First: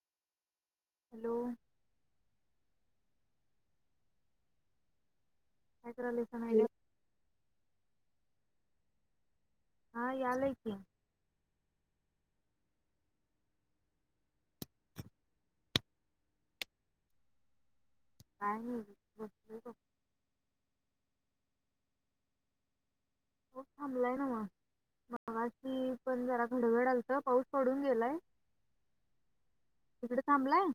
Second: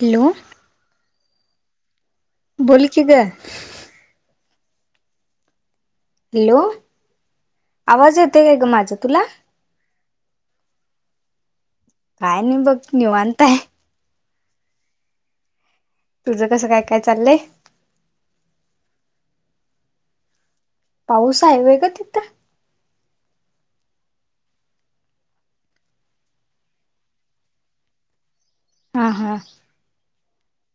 Hello hello बोल की गं काय करायलायसा हॅलो मायल्या? आवाज येत [unintelligible] ग माझं तुला हा यायलायकी काय नाही बघ निवांताय तुझं कसं काय काय चाललंय नाही बसलोय बग पाऊस आहे व्हय गं तिथं पाऊस थांबलाय न्हव मगाशी पण जरा घडघडालत पाऊस पडून गेलाय हा हा तिथं थांबलाय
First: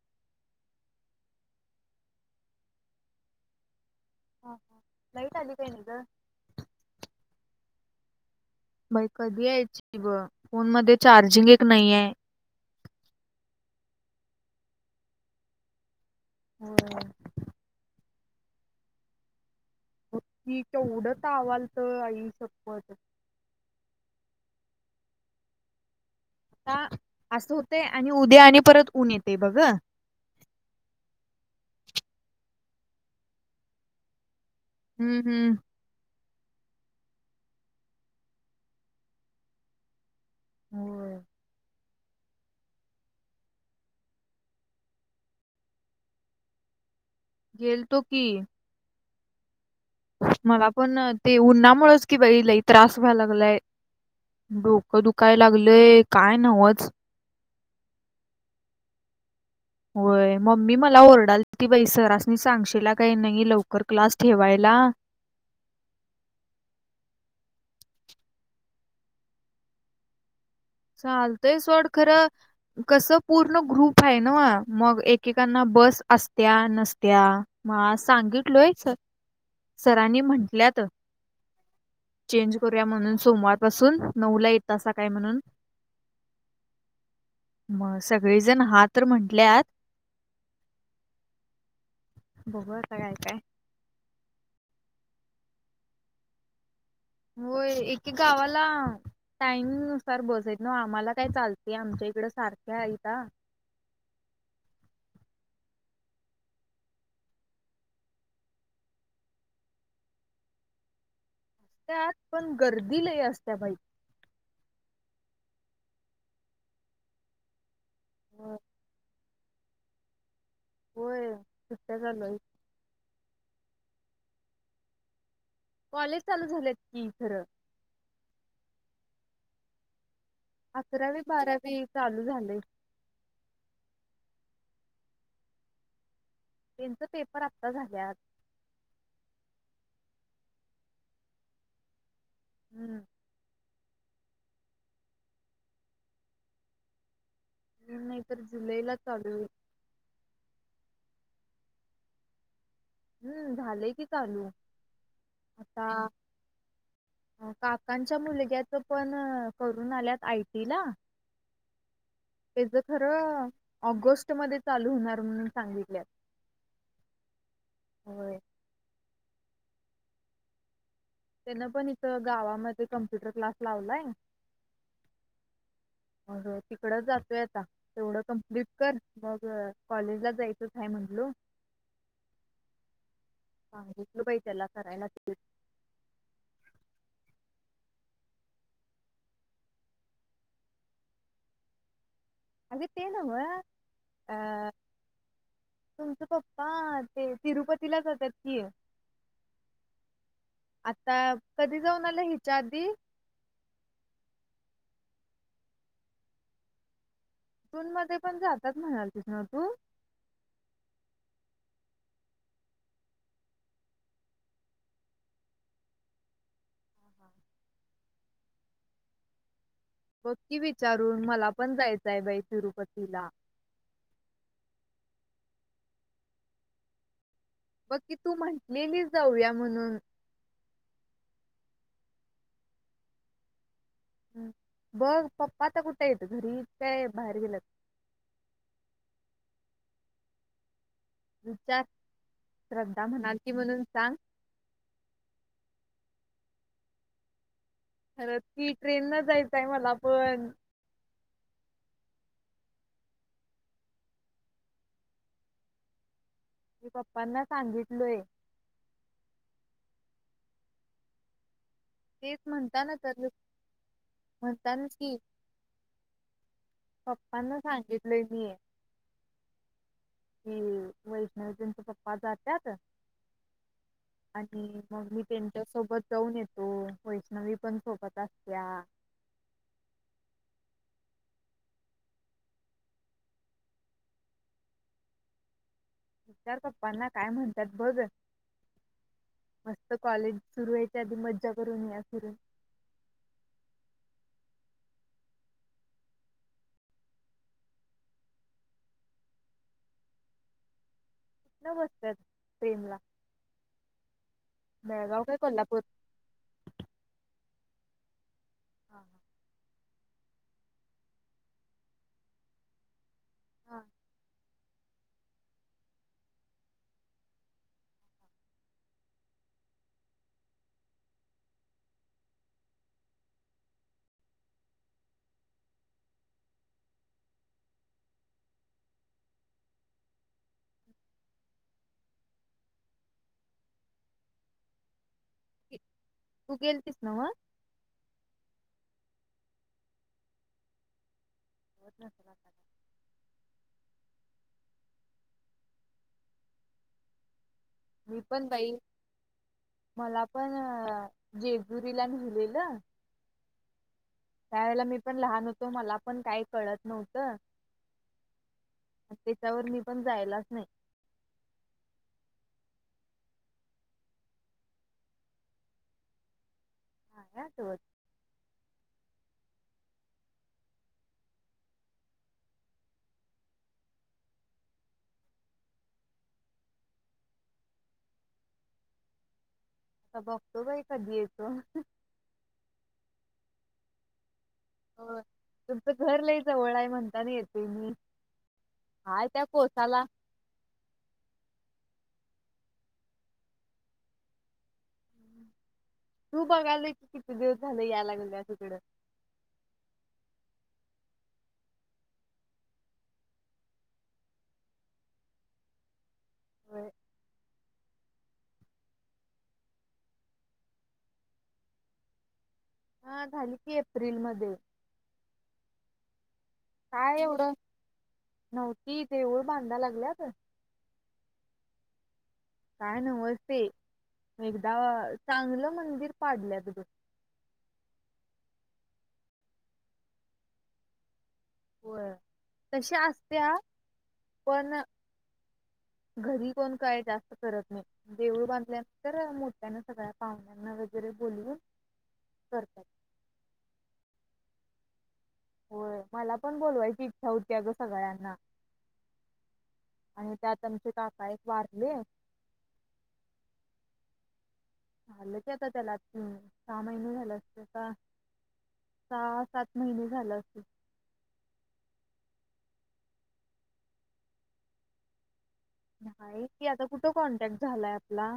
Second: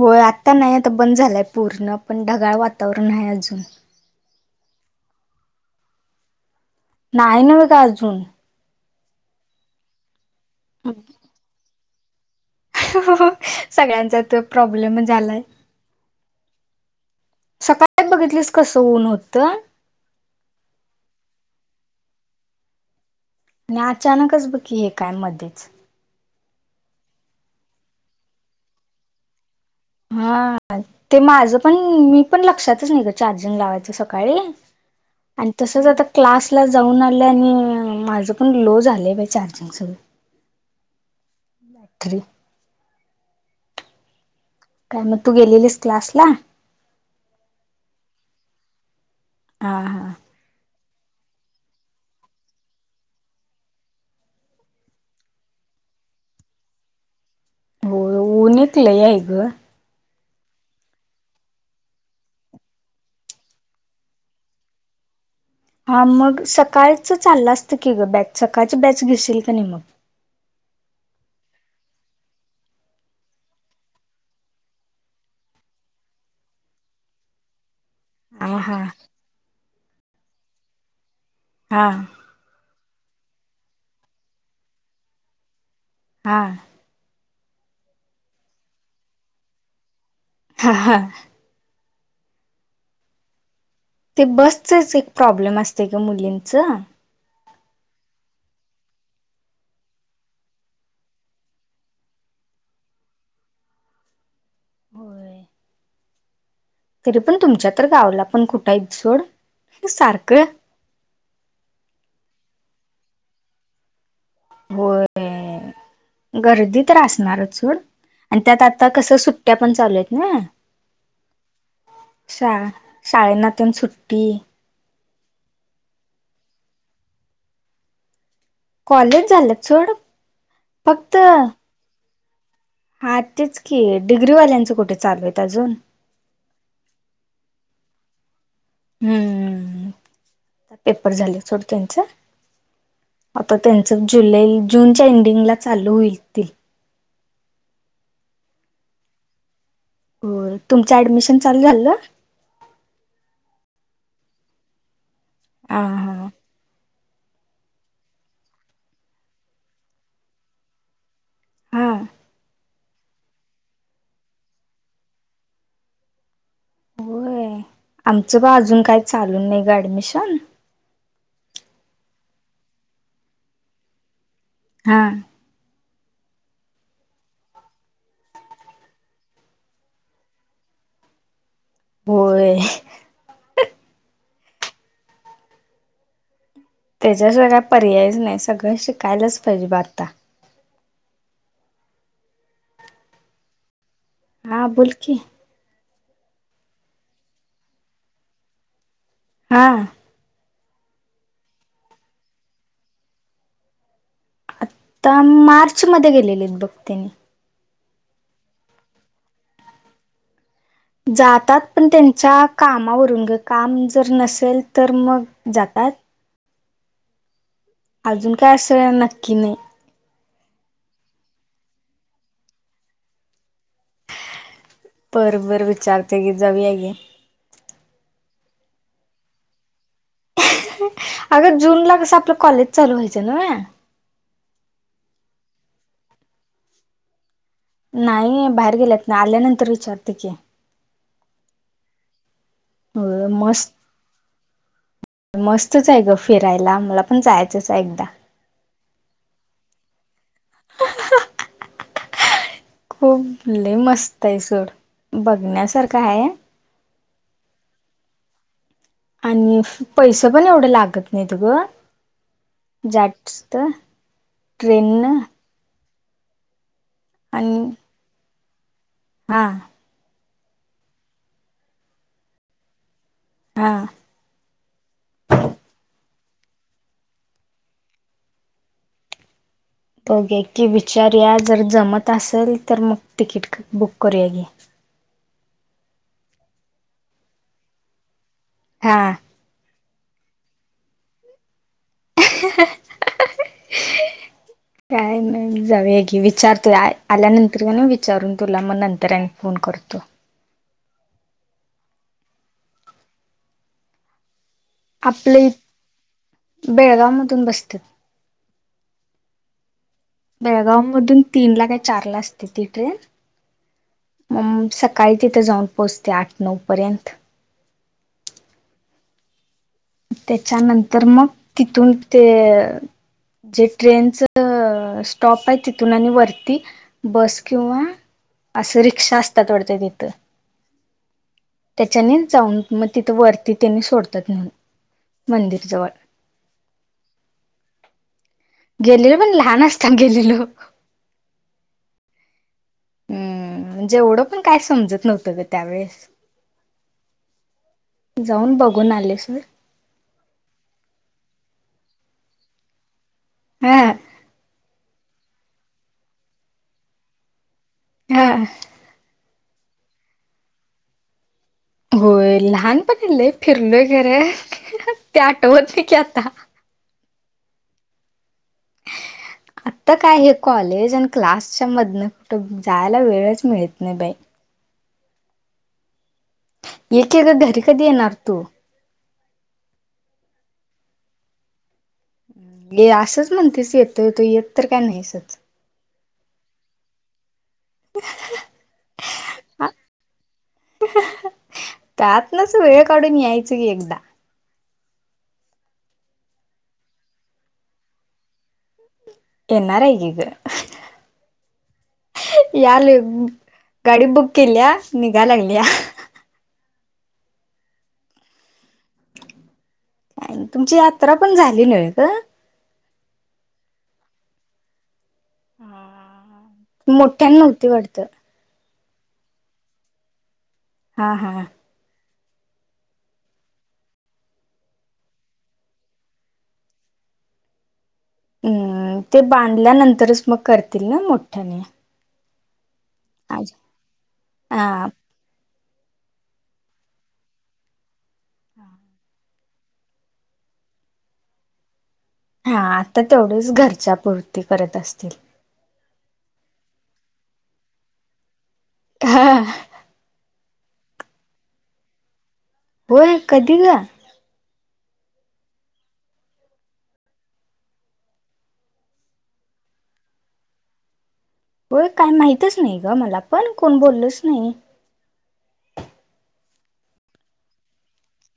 होय आता नाही आता बंद झालंय पूर्ण पण ढगाळ वातावरण आहे अजून ह ह लाईट आली काय नई ग नाही न व का अजून बई कधी यायची ब फोन मध्ये चार्जिंग एक नयाय [unintelligible] सगळ्यांचा त्यो प्रॉब्लेम झालाय होय सकाळ का बघितलीस कसं ऊन होतं की केवढं तावालत आई शपथ आणि अचानकच ब की हे काय मधीच आता असं होते आणि उद्या आणि परत ऊन येते बघ हा ते माझ पण मी पण लक्षातच नाही ग चार्जिंग लावायचं सकाळी हम्म आणि हम्म. तसच आता क्लासला जाऊन आणलं आणि माझं पण लो झालं बा चार्जिंग सगळं होय. बाख्री काय मग तू गेलेलीस क्लास ला गेलतो की हा हा मला पण ते उन्हामुळेच कि बाई लई त्रास व्हाय लागलाय डोकं दुखाय लागलंय काय नवच हो उनेतलं याय ग होय मम्मी मला ओरडाल त बाई सरासनी सांगशला काही नाही लवकर क्लास ठेवायला हा मग सकाळच चाललं असतं की ग बॅच सकाळची बॅच घेशील का नाही मग चालतय सोड खरं कस पूर्ण ग्रुप आहे ना मग एकेकांना बस असत्या नसत्या मास् हा सांगितलोय हा सर सरांनी म्हटल्यात हा चेंज करया म्हणून सोमवार पासून नऊ ला येतं असा काय म्हणून हा मग सगळेजण हा तर म्हंटल्यात हा हा बघर करायचय ते बसचेच एक प्रॉब्लेम असते का मुलींच होय एके गावाला टाईमुसार बसत ना आम्हाला काय चालतेय आमच्या इकड सारख्या इथ होय तरी पण तुमच्या तर गावला पण कुठंही जोड हे सारखं त्यात पण गर्दी ल असत्या बाई होय गर्दी तर रा असणार चूड आणि होय त्यात आता कसं सुट ्या पण चालू आहेत ना होय सुट्या झाचालय शाळे नात्यान सुट्टी कॉलेज चालू झालेत की खरं कॉलेज झालं चड अकरावी बारावी चाल [inaudible] हा तेच की डिग्रीवाल्यांचं कुठे चालूेत अजून त्यांच पेपर आता झाल्यात हम्म पेपर झाले थोड त्यांच हम्म त्यांच जुलै जूनच्या एंडिंगला चालू होईलतील नाही तर जुलैला चालू आहे हो तुमचं ऍडमिशन चालू झालं हम्म झालंय की चालू हा आता हा काकांच्या मुलग्याच पण करून आल्यात आयटीला हा खर ऑगस्ट म चालू होणार म्हणून सांगितल्या होय आमचं प अजून काही चालून नाही गाडी अॲडमिशन त्यांन पण इथ गावामध्ये कम्प्युटर क्लास लावलाय हा मग तिकडच जातोय आता तेवढं कम्प्लीट कर मग कॉलेजला जायचं आहेय म्हटल होय हा हटल बाई त्याला कराय न त्याच्याशिवाय काय पर्यायच नाही सगळं शिकायलाच पाहिजे ब आता अगते नाव हा बोलोलकी तुमचं पप्पा ते तिरुपतीला जातात की हा आता कधी जाऊन आले हिच्या आधी आता मार्च मध्ये गेलेले आहेत बघ त्यांनी टून मध्ये पण जातात म्हणाल तस ना तू जातात पण त्यांच्या कामावरून ग काम जर नसेल तर मग जातात अजून काय असं नक्की नाही पक्की विचारून मला पण जायचंय बाई तिरुपतीला पर बर विचारते की जावी आहे गी मग कि तू म्हटलेली जाऊया म्हणून अगर जून ला कस आपलं कॉलेज चालू व्हायचं ना हम बघ पप्पा आता कुठे येत घरी काय बाहेर गेलात नाही बाहेर गेल्यात ना आल्यानंतर विचारते की वि चार हो मस्त-मस्तच आहय गं फिरायला मला पण जाय जसा एकदा खरंच की ट्रेन न जायचं आहय मला पण खूप लय मस्त आहय सोड बघण्यासारख आहय मी पप्पांना सांगितलोय आणि पैसे पण एवढं लागत नाहीत गं तेच म्हणताना तर - म्हणतानाच की ट्रेननं आणि पप्पांना सांगितलोय मी हा कि वैष्णवी त्यांंच पप्पा जात्यात हा आणि मग मी त्यांच्या सोबत जाऊन ये कोन वैष्णवी पण सोबत असत्या ओके की विचारूया जर जमत असेल तर मग तिकीट बुक करूया घे विचार पप्पांना काय म्हणतात बघ हा मस्त कॉलेज सुरू व्हायच्या आधी मज्जा करून या बर काय नाही जाऊ की विचारतो आ आल्यानंतर कनी विचारून तुला मग नंतर आणि फोन करतो नमस्कार प्रेम ला बेळगाव काय आपले कोल्हापूर - बेळगांव मधून बस्त्यात हा बेळगांव मधून तीन ला काय चार ला असते ती ट्रेन हा उम सकाळी तिथं जाऊन पोहोचते आठ नऊ पर्यंत त्याच्यानंतर मग तिथून ते - जे ट्रेनच -स्टॉप आहय तिथून आणि वरती बस किंवा असं रिक्षा असत्यात वाटतात तिथं त्याच्यानेच जाऊन मग तिथं वरती त्यानी सोडतयात म्हण मंदिर जवळ तू गेलतीस नव्ह - गेले पण लहान असताना गेलेलो बर बर जेवढं पण काय समजत नव्हतं ग त्यावेेळेस मी पण जाऊन बाई बघून आले सोड - मला पण जेजुरीला नेलेलं हा त्यावेळेला मी मी पण लहान होतो मला पण काही कळत नव्हतं हा आणि त्याच्यावर मी पण जायलाच नाही होय लहानपनी लय फिरलोय खर ते आठवत नाही की आता हा या त होत आता काय हे कॉलेज आणि क्लासच्या मधनं कुठं जायला वेळच मिळत नाही बाई एके तर घरी कधी येणार तू आ बघतो बाई कधी याेतो ये असंच म्हणतेस येत तो येत पत्र का होय. नाहीसंच तुमचं घर ल जवळ आहे म्हणतात येत तही हाय त्या हा कोसाला त्यात नस वेळ काढून यायचं की एकदा तू बघाल की किती दिवस झालं यायलागेल तिकडं येणारार आहेगिक या ल गाडी बुक केली या निघा लागली होय. का तुमची यात्रा पण झाली नाहीय का हा झाली की एप्रिल मध्ये हा मोठ्या नव्हती वाटत की देऊळ बांधा लागल्यात हा हा काय नमस्ते एकदा चांगलं मंदिर पाडलं तधून हम्म ते बांधल्यानंतरच मग करतील ना मोठ पठन होय तशी असत पण हा घरी कोण काय जास्त करत नाही. देऊळ बांधल्यानंतर मोठ. सगळ्या पाहण्यांना वगैरे बोलू. हा आता तेवढीच घरच्यापुरती परत असतील. होय मला पण बोलवायची इच्छा होती अ ग सगळ्यांना हा. आणि त्यात आमचे काका एक वारले. होय कधी ग. झालं क आता त्याला आ ती सहा महिने झाले असत का सहा सात महिने झालं अस. होय काही माहितच नाही ग मला पण कोण बोललच नाही. हा कि आता कुठं कॉन्टॅक्ट झालाय आपला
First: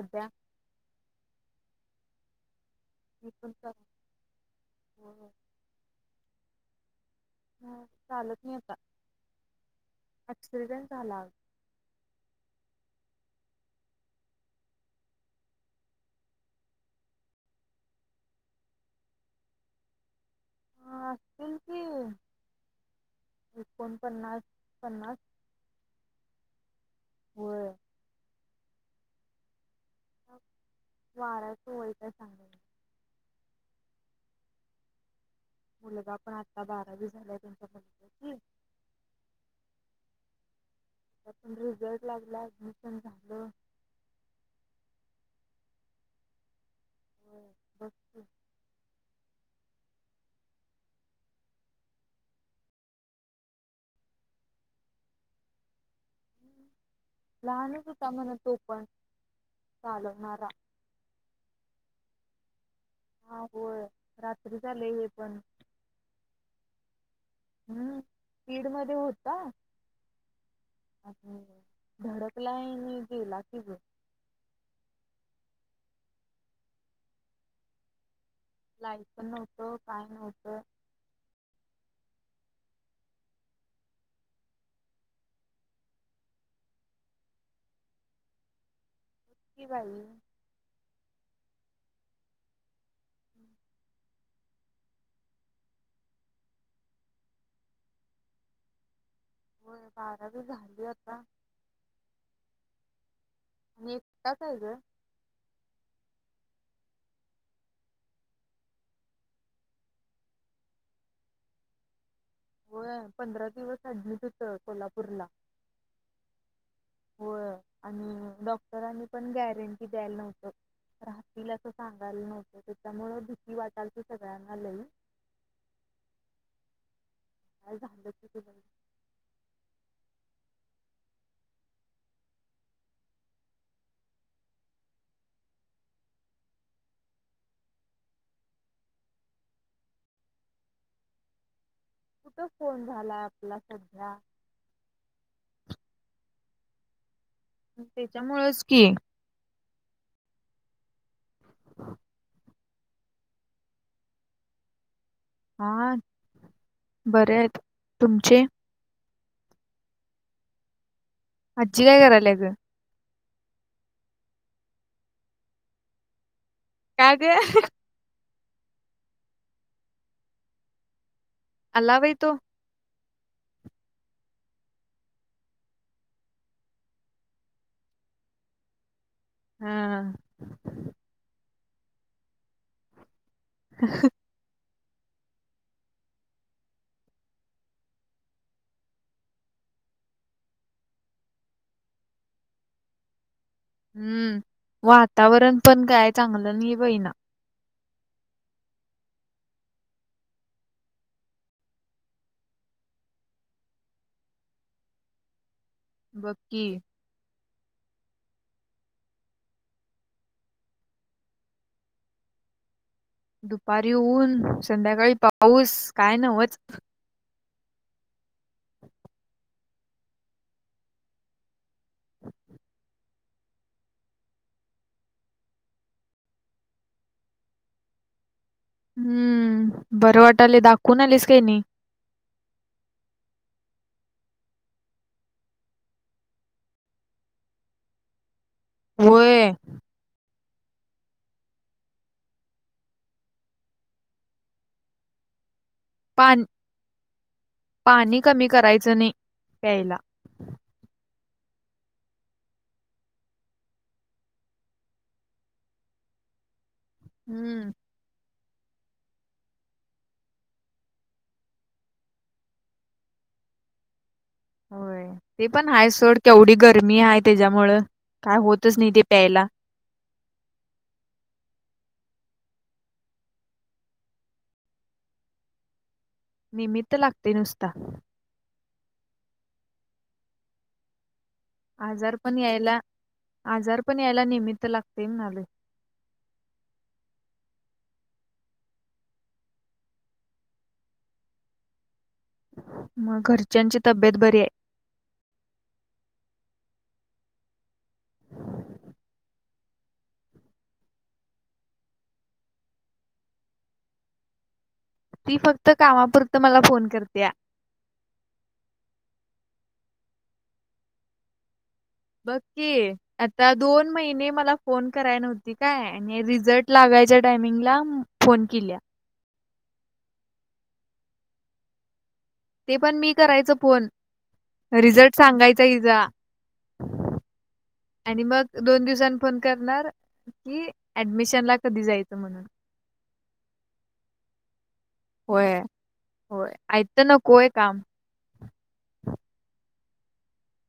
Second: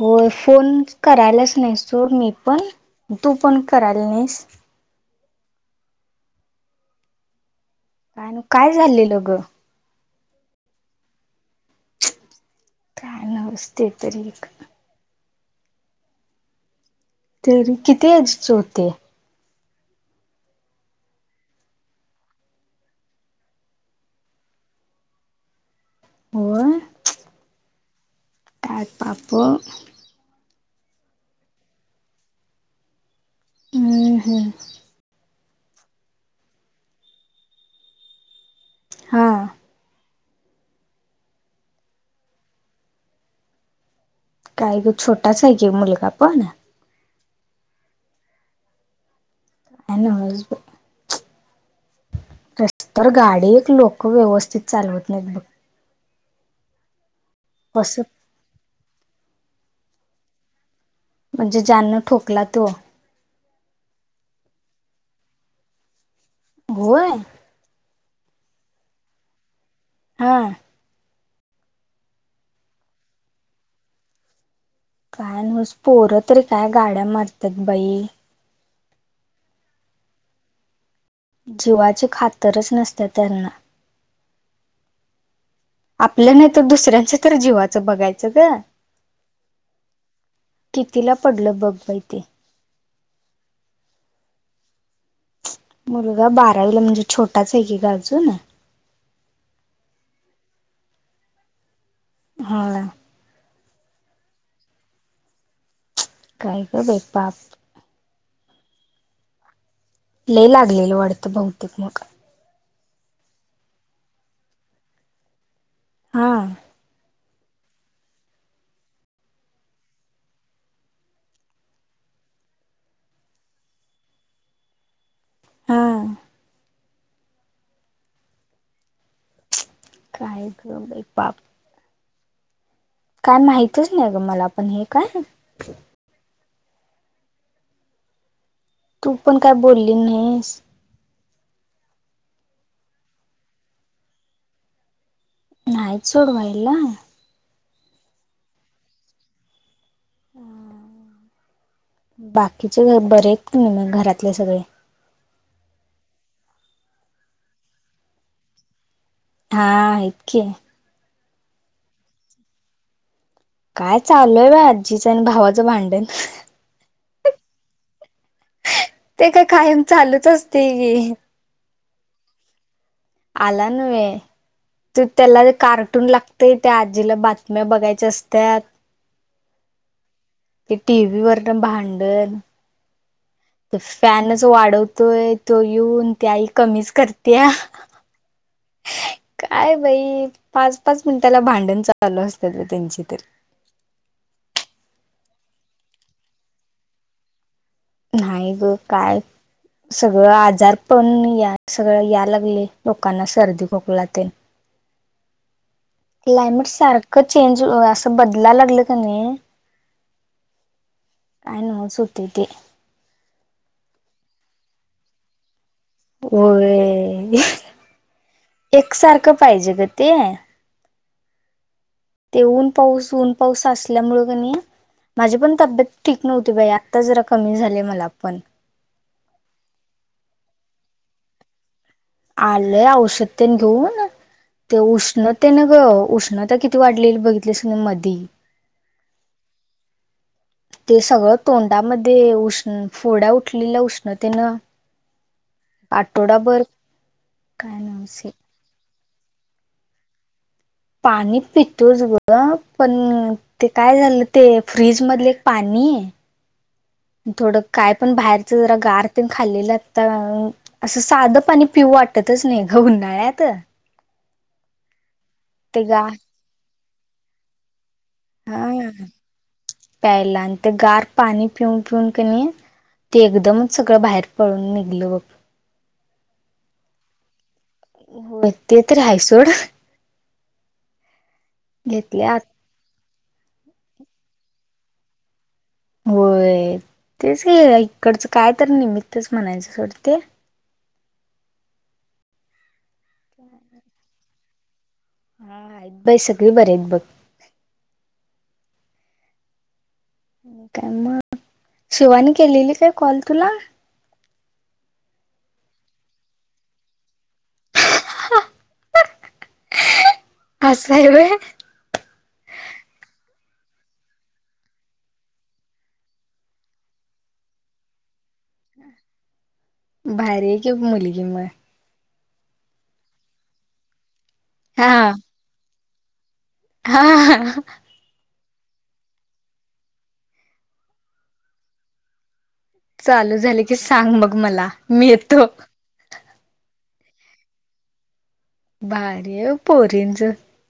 हो फोन करायलाच नाही सोड मी आपण मी तू पण कर कल नाहीस. होय. हा, काय काय झाले ल ग. एक्सिडेंट झाला. काय नवस्ते तरी एक तर कितीच होते. अ असतील की एकोणपन्नास पन्नास हो. वर. त्यापाप वारा तय प सांग. हम् हम. मुलगा पण आत्ता बारावी झालाय त्यांच्या क हा. ातण र जड लागला मिसन झालं. काय छोटाच आहे की मुलगा पण हम बम ह. आणिनस ब तर गाडी एक लोक व्यवस्थित चालवत नाहीत बघ. लहानच होता कसं म्हण तो पण चालो न रा म्हणजे जा्यांनण ठोकला तो हा हो रात्री झाले हे पण होय. हम् पीड मध्ये होता. हा. आणि धडकला गेला किझ काय नूस पोरं तरी काय गाड्या मारतात बाई. लाई पण नव्हतं काय नव्हतं. जीवाची खातरच नसते त्यांना आपल्या नाही तर दुसऱ्यांच तर जीवाचं बघायचं ग. [unintelligible] कितीला पडलं बघ बाई ते मुलगा बारावीला म्हणजे छोटाच आहे की ग अजून. हो बारावी झाली आता. हा. निता काय ग. काय ग बाई पाप लय लागलेल वाढतं बहुतेक मोठ. हो पंधरा दिवस अऍडमिट होत कोल्हापूरला हा. हो आणि डॉक्टरांनी पण गॅरंटी द्यायला नव्हत राहतील असं सांगायला नव्हतं त्याच्यामुळ भीती वाटालची सगळ्यांना लई. हा. [unintelligible] काय ग बई पाप. काय माहितच नाही ग मला पण हे काय तू पण काय बोलली नाहीस. कुठं फोन झाला आपला सध्या नाहीत सोडवायला. त्यांच्यामुळच की बाकीचे बरेच म घरातले सगळे. हा बरे आहेत तुमचे? हा आहेत की. आजी काय करालेत. काय चालूय बा आजीचं आणि भावाचं भांडण काग. ते काय कायम चालूच असते. आला बाई तो. आला नहे त त्याला कार्टून लागतेय त्या आजीला बातम्या बघायच्या असत्या हा ते टी वी वर भांडण तो फॅनच वाढव तो ये तो येऊन त आई कमीच करते काय बाई पाच पाच मिनटाला भांडण चालू असतात त्यांचे तर. हम्म वातावरण पण काय चांगलं नाही बहिना. नाही ग काय सगळं आजार पण या सगळं या लागले लोकांना सर्दी खोकला ते. बघ क्लायमेट की. सारखंच चेंज असं बदलाय लागल का नाही काय नवच होते ते. दुपारी ऊन संध्याकाळी पाऊस काय नवच. होय. एकसारखं पाहिजे ग ते ते ऊन पाऊस ऊन पाऊस असल्यामुळं कणी माझी पण तब्येत ठीक नव्हती बाई आता जरा कमी झाले मला पण. हम्म बरं वाटले दाखवून आलेस काही नाही. आलंय औषधतेन घेऊन ते उष्णतेन ग उष्णता किती वाढलेली बघितलीस मधी व्हय. ते सगळं तोंडामध्ये उष्ण फोड्या उठलेल्या उष्णतेनं पा आठवडाभर काय पाणी नव्हते कमी करायचं नाही पला पाणी पितोच ग पण ते काय झालं ते फ्रीज मध एक पाणी थोडं हम्म काय पण बाहेर जरा गार ते खाल्लेलं असं साधं पाणी पिऊ वाटतच नाही ग उन्हाळ्यात होय ते पण आहे सड केवढी गर तर मी आहे त्याच्यामुळं काय हा होतच नाही ते प्यायला. प्यायला आणि ते गार पाणी पिऊन पिऊन क नाही ते एकदमच सगळं बाहेर पडून निघल ब निमित्त लागते नुसता नेतत रायसोड आजार पण आत यायला आजार पण यायला निमित्त लागते आले होय तेच इकडचं काय तर निमित्च म्हणायच्या सोड ते मग घरच्यांची तब्येत बरी आहे हा आहेत बाई सगळे बर आहेत आहेत बघ काय मग शिवानी केलेली काय कॉल तुला ती फक्त कामापुरतं मला फोन करते या अससा आहे आहे बघ आता दोन महिने मला फोन कराय नव्हती काय आणि रिझल्ट लागायच्या टायमिंगला फोन केल्या भारी क मुलीिक म ते पण मी करायचं फोन हा रिझल्ट सांगायचा तिचा हा आणि मग दोन दिवसांनी फोन करणार कि ऍडमिशन ला कधी जायचं म्हणून चालू झाले की सांग मग मला मी येतो होय. होय आय तर नकोय काम पोरंज